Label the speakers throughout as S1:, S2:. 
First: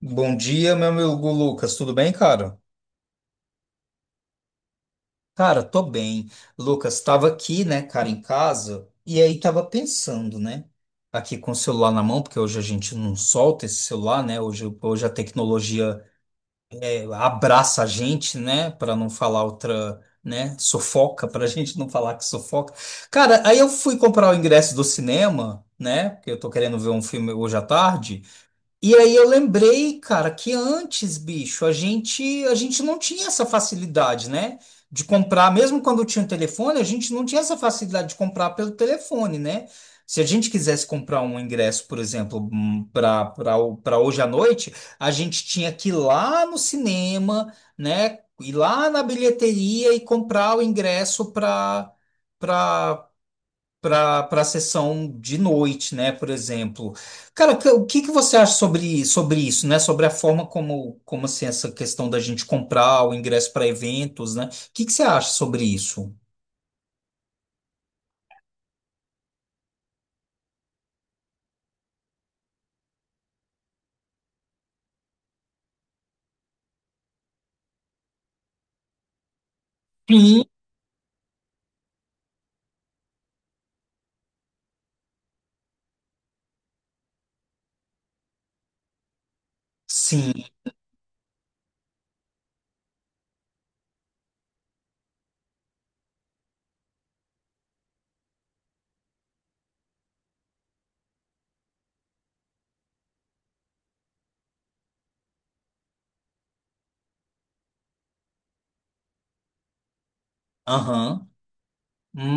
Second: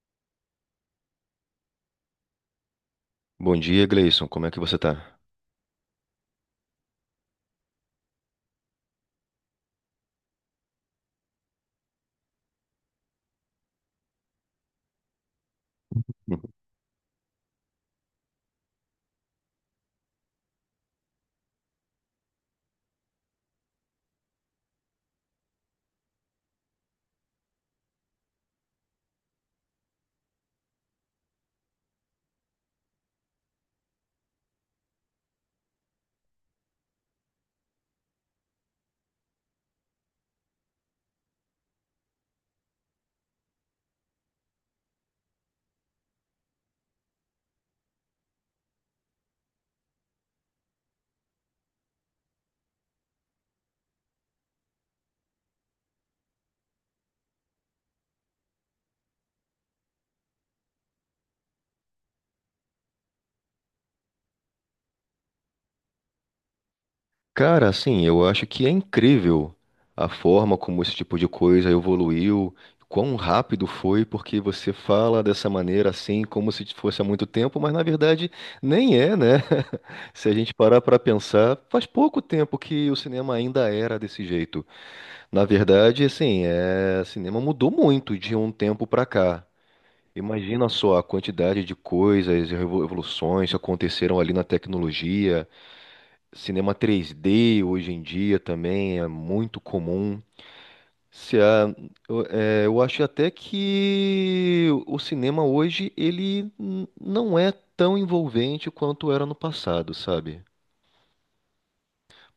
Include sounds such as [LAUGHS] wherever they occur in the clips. S1: Bom dia, meu amigo Lucas, tudo bem, cara?
S2: Bom dia, Gleison. Como é que você tá?
S1: Cara, tô bem. Lucas, tava aqui, né, cara, em casa, e aí tava pensando, né, aqui com o celular na mão, porque hoje a gente não solta esse celular, né, hoje, hoje a tecnologia
S2: [LAUGHS]
S1: abraça a gente, né, para não falar outra, né, sufoca, pra gente não falar que sufoca. Cara, aí eu fui comprar o ingresso do cinema, né, porque eu tô querendo ver um filme hoje à tarde. E aí eu lembrei, cara, que antes, bicho, a gente não tinha essa facilidade, né? De comprar, mesmo quando tinha o telefone, a gente não tinha essa facilidade de comprar pelo telefone, né? Se a gente quisesse comprar um ingresso, por exemplo, para para hoje à noite, a gente tinha que ir lá no cinema, né? Ir lá na bilheteria e comprar o ingresso para sessão de noite, né, por exemplo. Cara, o que você acha sobre isso, né? Sobre a forma como assim essa questão da gente comprar o ingresso para eventos, né? O que você acha sobre isso?
S2: Cara, assim, eu acho que é incrível a forma como esse tipo de coisa evoluiu, quão rápido foi, porque você fala dessa maneira assim, como se fosse há muito tempo, mas na verdade nem é, né? [LAUGHS] Se a
S1: Sim.
S2: gente parar para pensar, faz pouco tempo que o cinema ainda era desse jeito. Na verdade, assim, é, o cinema mudou muito de um tempo para cá.
S1: Sim,
S2: Imagina só a quantidade de coisas, e revoluções que aconteceram ali na tecnologia. Cinema 3D hoje em dia também é muito comum. Se a- eu acho até que o cinema hoje não é tão envolvente quanto era no passado, sabe?
S1: aham.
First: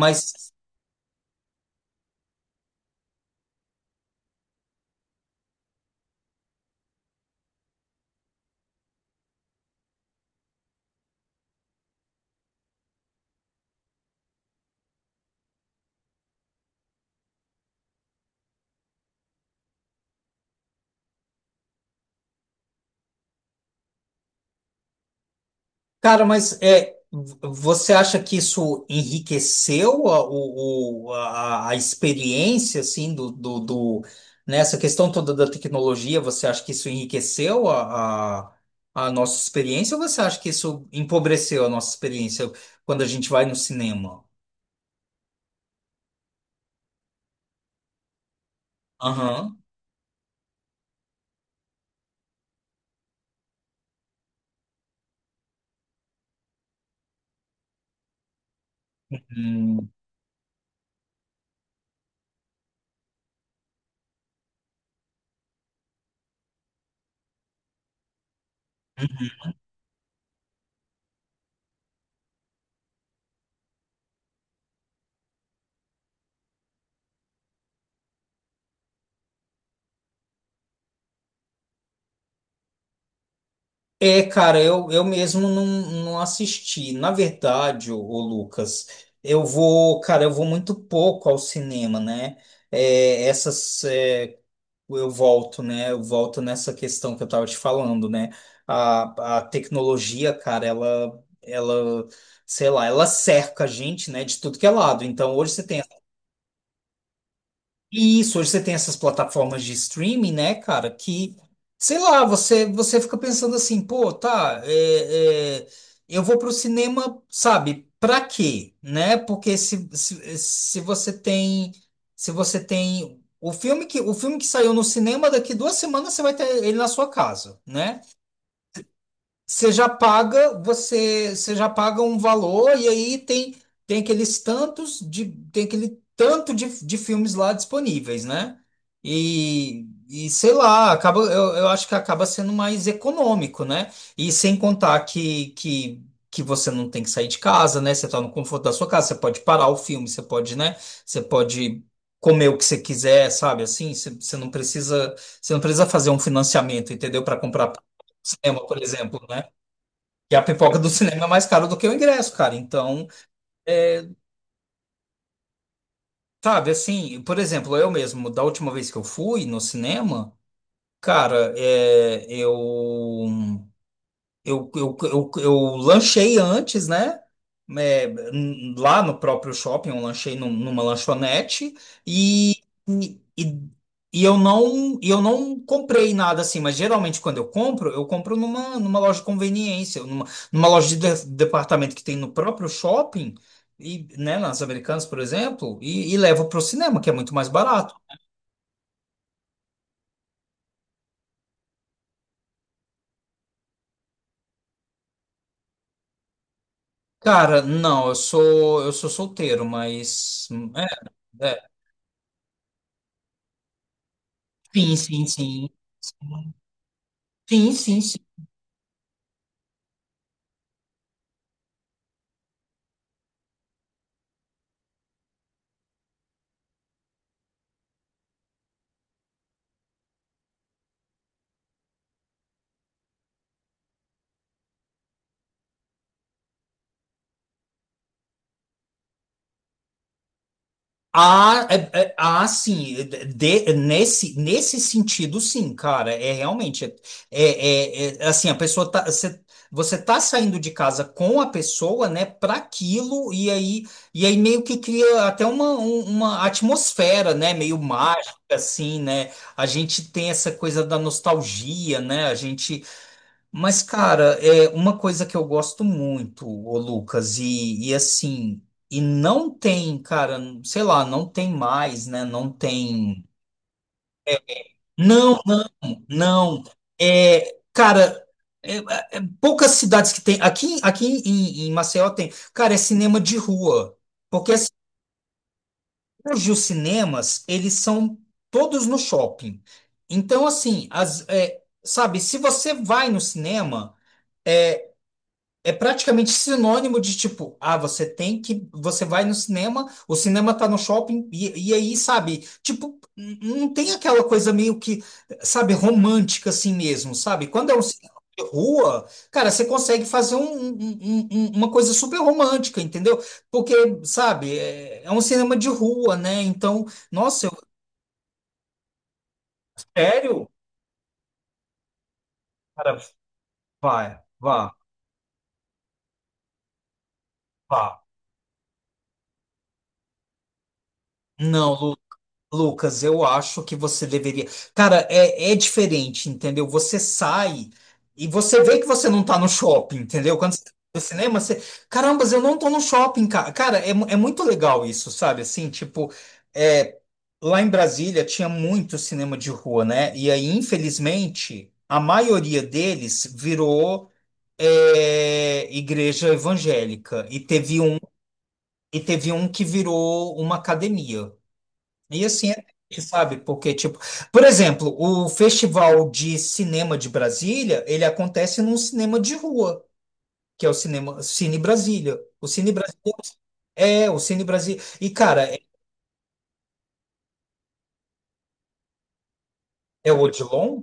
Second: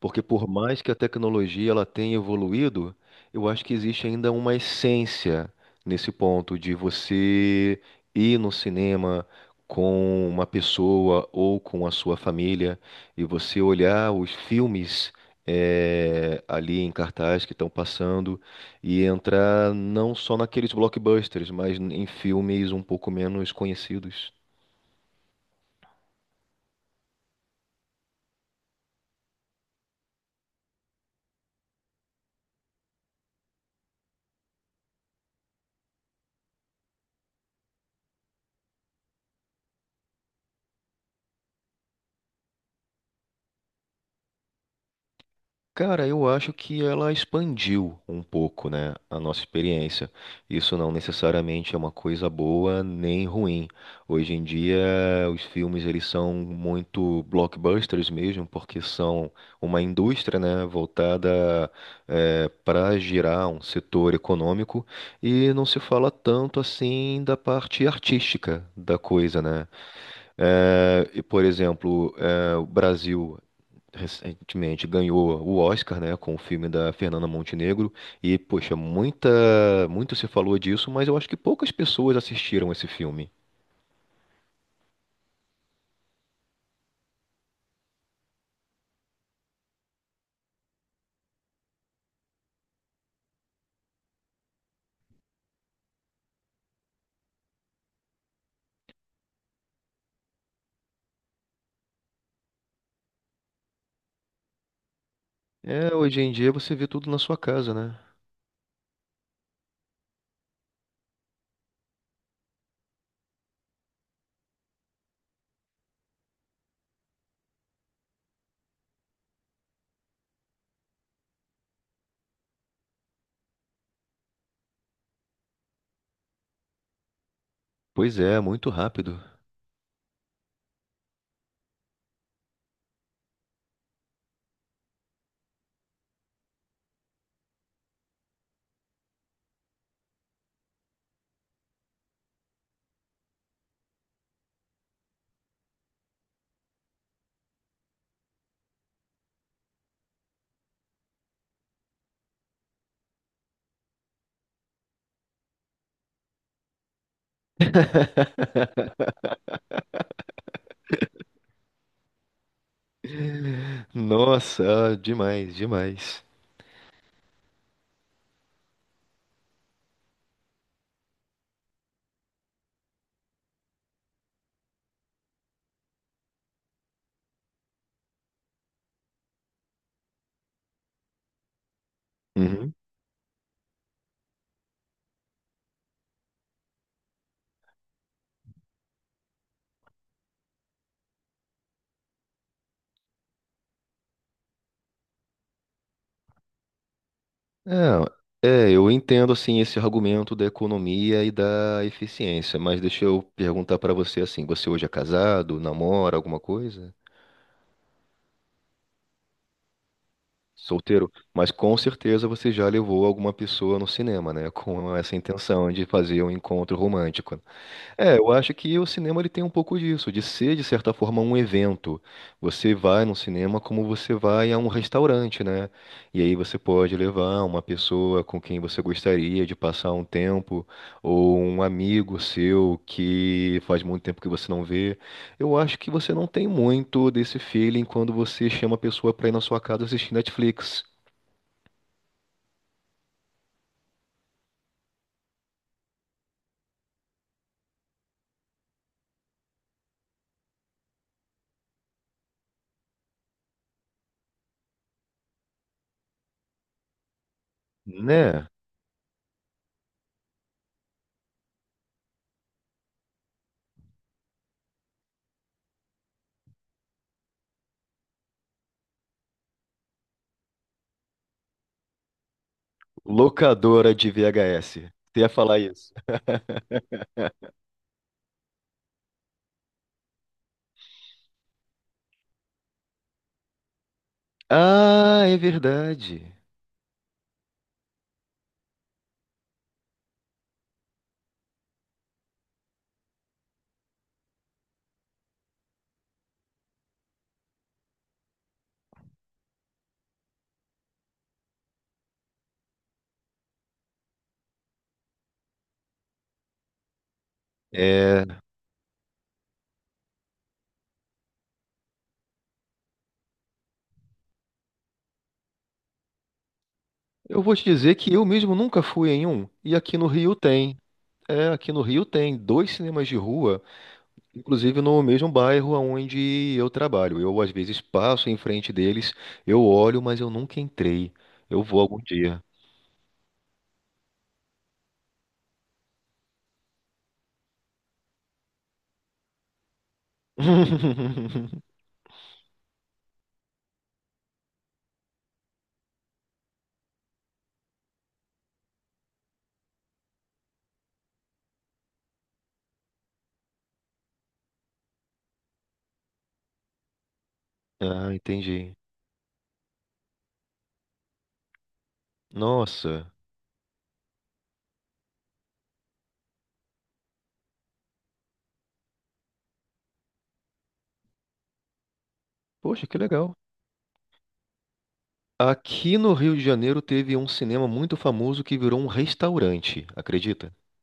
S2: Porque por mais que a tecnologia ela tenha evoluído, eu acho que existe ainda uma essência nesse ponto de você ir no cinema com uma pessoa ou com a sua família e você olhar os filmes ali em cartaz que estão passando e entrar não só naqueles blockbusters, mas em filmes um pouco menos conhecidos.
S1: cara, mas é, você acha que isso enriqueceu a, o- a experiência, assim, nessa questão toda da tecnologia? Você acha que isso enriqueceu a nossa experiência ou você acha que isso empobreceu a nossa experiência quando a gente vai no cinema?
S2: Cara, eu acho que ela expandiu um pouco, né, a nossa
S1: Aham.
S2: experiência. Isso não necessariamente é uma coisa boa nem ruim. Hoje em dia, os filmes eles são muito blockbusters mesmo, porque são uma indústria, né, voltada para girar um setor econômico e não se fala tanto assim da parte artística da coisa, né? E, por exemplo, o Brasil recentemente ganhou o Oscar, né, com o filme da Fernanda Montenegro e poxa, muito se falou disso, mas eu acho que poucas pessoas assistiram esse filme.
S1: É, cara, eu mesmo não assisti. Na verdade, ô Lucas, eu vou muito pouco ao cinema, né? É, essas, é, eu volto, né? Eu volto nessa questão que eu tava te falando, né? A tecnologia, cara, ela, sei lá, ela cerca a gente, né, de tudo que é lado. Então, hoje você tem
S2: É, hoje em dia você vê tudo na sua casa, né?
S1: e isso, hoje você tem essas plataformas de streaming, né, cara, que, sei lá, você fica pensando assim, pô, tá, é, eu vou pro cinema, sabe, pra quê, né? Porque se você tem, se você tem o filme que saiu no cinema, daqui duas semanas você vai ter ele na sua casa, né?
S2: Pois é, muito rápido.
S1: Você já paga, você já paga um valor e aí tem tem aqueles tantos de tem aquele tanto de filmes lá disponíveis, né? E sei lá, eu acho que acaba sendo mais econômico, né? E sem contar que você não tem que sair de casa, né? Você tá no conforto da sua casa, você pode parar o filme, você pode, né? Você pode comer o que você quiser, sabe? Assim, você não precisa fazer um financiamento, entendeu? Para comprar cinema, por exemplo, né? E a pipoca do cinema é mais cara do que o ingresso, cara. Então, é,
S2: Nossa, demais, demais.
S1: sabe, assim, por exemplo, eu mesmo, da última vez que eu fui no cinema, cara, é, eu lanchei antes, né? É, lá no próprio shopping, eu lanchei numa lanchonete e,
S2: Uhum.
S1: e, e e eu não comprei nada assim, mas geralmente quando eu compro numa loja de conveniência, numa loja de, departamento que tem no próprio shopping, e, né, nas Americanas, por exemplo, e levo para o cinema, que é muito mais barato.
S2: Eu entendo assim esse argumento da economia e da eficiência, mas deixa eu perguntar pra você assim, você hoje é casado, namora alguma coisa?
S1: Cara, não, eu sou solteiro, mas.
S2: Solteiro,
S1: É,
S2: mas
S1: é,
S2: com certeza você já levou alguma pessoa no cinema, né? Com
S1: sim,
S2: essa
S1: sim, sim.
S2: intenção de fazer um encontro romântico.
S1: Sim, sim,
S2: É,
S1: sim.
S2: eu acho que o cinema ele tem um pouco disso, de ser, de certa forma, um evento. Você vai no cinema como você vai a um restaurante, né? E aí você pode levar uma pessoa com quem você gostaria de passar um tempo, ou um amigo seu que faz muito tempo que você não vê. Eu acho que você não tem muito desse feeling quando você chama a pessoa para ir na sua casa assistir Netflix,
S1: Ah, ah, sim, nesse, nesse sentido, sim, cara, é realmente, é, é, assim, a pessoa tá, você, você tá saindo de casa com a pessoa, né, para aquilo, e aí meio que cria até uma atmosfera, né, meio mágica,
S2: né?
S1: assim, né, a gente tem essa coisa da nostalgia, né, a gente. Mas, cara, é uma coisa que eu gosto muito, ô Lucas, e assim, e não tem, cara, sei lá, não tem mais, né? Não tem.
S2: Locadora de VHS. Você ia
S1: Não,
S2: falar isso.
S1: não. É, cara, é poucas cidades que tem. Aqui, em Maceió tem. Cara, é cinema de rua. Porque assim,
S2: Ah, é verdade.
S1: hoje os cinemas, eles são todos no shopping. Então, assim, as, é, sabe, se você vai no cinema. É, é praticamente sinônimo de tipo, ah, você tem que, você vai no cinema, o cinema tá no shopping, e aí, sabe, tipo, não tem aquela coisa meio que, sabe, romântica assim mesmo, sabe? Quando é um cinema de rua, cara, você consegue fazer uma coisa super romântica, entendeu? Porque, sabe, é, é um cinema de rua, né? Então,
S2: Eu
S1: nossa,
S2: vou
S1: eu,
S2: te dizer que eu mesmo nunca fui em um. E aqui no Rio
S1: sério?
S2: tem. É, aqui no Rio tem dois
S1: Cara,
S2: cinemas de rua,
S1: vai, vá,
S2: inclusive no mesmo bairro onde eu trabalho. Eu às vezes
S1: vá.
S2: passo em frente deles, eu olho, mas eu nunca entrei. Eu vou
S1: Não,
S2: algum dia.
S1: Lucas, eu acho que você deveria. Cara, é, é diferente, entendeu? Você sai e você vê que você não tá no shopping, entendeu? Quando você tá no cinema,
S2: [LAUGHS]
S1: você. Caramba, eu não tô no shopping, cara. Cara, é, é muito legal isso, sabe? Assim, tipo, é, lá em Brasília tinha muito cinema de rua, né? E aí, infelizmente, a maioria deles virou é, igreja evangélica. E teve
S2: Ah, entendi.
S1: um que virou uma academia. E assim, é, triste,
S2: Nossa.
S1: sabe? Porque, tipo, por exemplo, o Festival de Cinema de Brasília, ele acontece num cinema de rua, que é o cinema Cine Brasília.
S2: Poxa, que legal.
S1: O Cine Brasília. E, cara, é,
S2: Aqui no Rio de Janeiro teve um cinema muito famoso que virou um restaurante,
S1: é o
S2: acredita?
S1: Odilon?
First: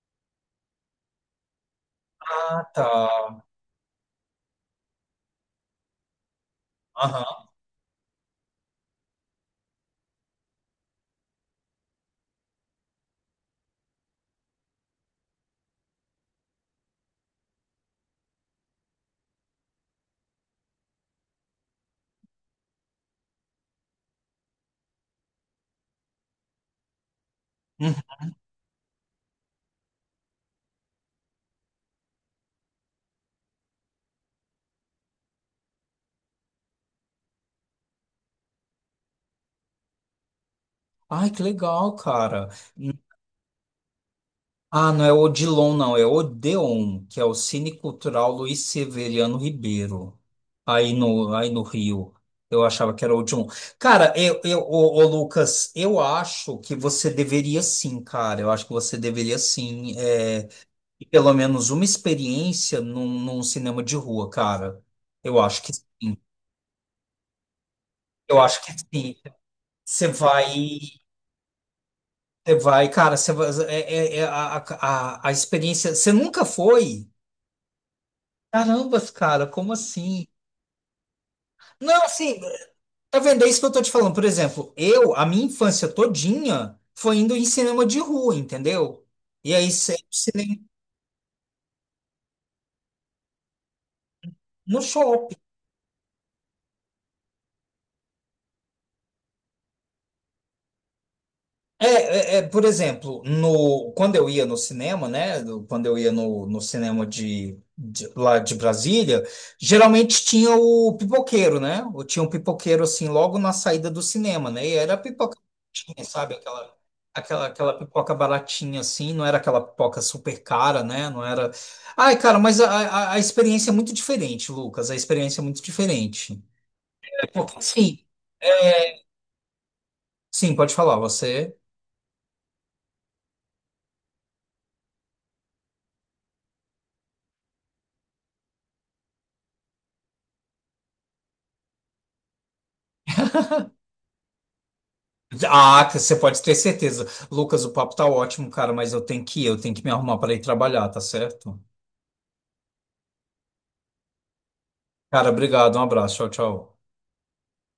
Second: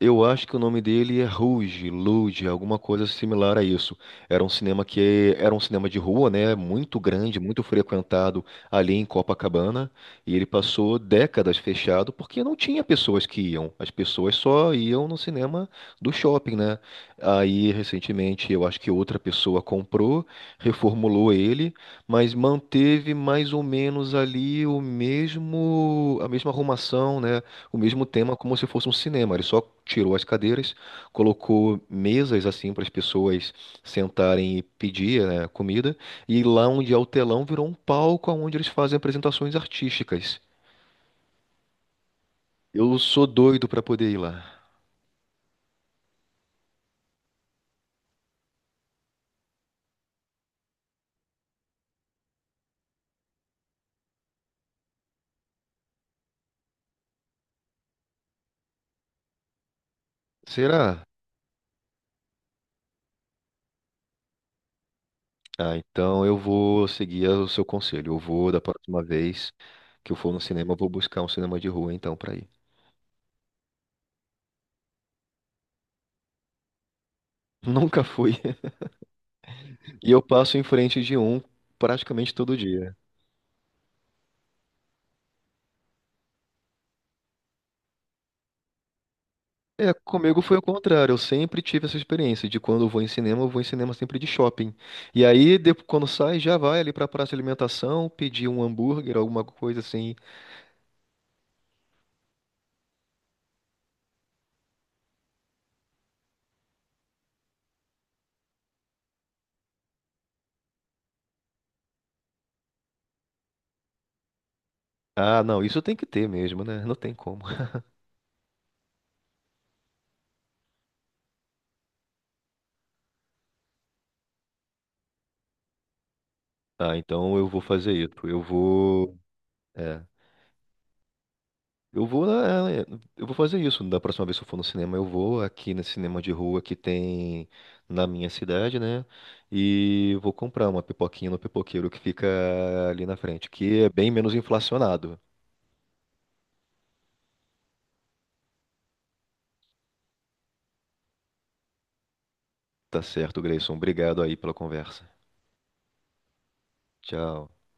S2: Eu acho que o nome dele é Rouge, Luge,
S1: Ah,
S2: alguma
S1: tá.
S2: coisa similar a isso. Era um cinema que era um cinema de rua, né? Muito grande,
S1: Aham.
S2: muito frequentado ali em Copacabana. E ele passou décadas fechado porque não tinha pessoas que iam. As pessoas só iam no cinema do shopping, né? Aí, recentemente, eu acho que outra pessoa comprou, reformulou ele, mas manteve mais ou menos ali o mesmo, a mesma arrumação, né? O
S1: Uhum.
S2: mesmo tema como se fosse um cinema. Ele só tirou as cadeiras, colocou mesas assim para as pessoas sentarem e pedir, né, comida, e lá onde é o telão virou um palco onde eles fazem apresentações artísticas.
S1: Ai, que legal, cara.
S2: Eu sou doido para poder ir lá.
S1: Ah, não é Odilon, não, é Odeon, que é o Cine Cultural Luiz Severiano Ribeiro, aí no Rio. Eu achava que era Odilon. Cara, Lucas, eu acho que você deveria sim, cara. Eu acho que você deveria sim, é, ter
S2: Será?
S1: pelo menos uma experiência num cinema de rua, cara. Eu acho que
S2: Ah,
S1: sim.
S2: então eu vou seguir o seu conselho. Eu
S1: Eu
S2: vou,
S1: acho
S2: da
S1: que
S2: próxima
S1: sim.
S2: vez
S1: Você
S2: que eu for no
S1: vai.
S2: cinema, eu vou buscar um cinema de rua então para ir.
S1: Você vai, cara, você vai, é a, a experiência. Você nunca foi?
S2: [LAUGHS] Nunca fui.
S1: Carambas, cara, como
S2: E eu
S1: assim?
S2: passo em frente de um
S1: Não,
S2: praticamente
S1: assim,
S2: todo dia.
S1: tá vendo? É isso que eu tô te falando. Por exemplo, eu, a minha infância todinha foi indo em cinema de rua, entendeu? E aí
S2: É,
S1: sempre
S2: comigo foi
S1: cinema
S2: o contrário. Eu sempre tive essa experiência de quando eu vou em cinema, eu vou em cinema sempre de shopping.
S1: no
S2: E
S1: shopping.
S2: aí, quando sai, já vai ali pra praça de alimentação, pedir um hambúrguer, alguma coisa assim.
S1: É, é, por exemplo, no, quando eu ia no cinema, né? Quando eu ia no cinema de, lá de Brasília, geralmente tinha o pipoqueiro, né? Ou tinha um pipoqueiro assim logo na saída do cinema, né? E era a pipoca,
S2: Ah, não, isso tem
S1: baratinha,
S2: que ter
S1: sabe?
S2: mesmo, né? Não tem como. [LAUGHS]
S1: Aquela pipoca baratinha assim, não era aquela pipoca super cara, né? Não era. Ai, cara, mas a experiência é muito diferente, Lucas. A experiência é muito diferente.
S2: Ah,
S1: É
S2: então eu
S1: porque-
S2: vou fazer
S1: sim,
S2: isso. Eu vou. É.
S1: sim, pode falar, você.
S2: Eu vou, eu vou fazer isso. Da próxima vez que eu for no cinema, eu vou aqui nesse cinema de rua que tem na minha cidade, né? E vou comprar uma pipoquinha no pipoqueiro que fica ali na frente, que é bem menos inflacionado.
S1: Ah, você pode ter certeza. Lucas, o papo tá ótimo, cara, mas eu tenho que ir, eu tenho que me arrumar para ir trabalhar, tá certo?
S2: Tá certo, Grayson. Obrigado aí pela conversa.
S1: Cara, obrigado, um abraço, tchau, tchau.
S2: Tchau.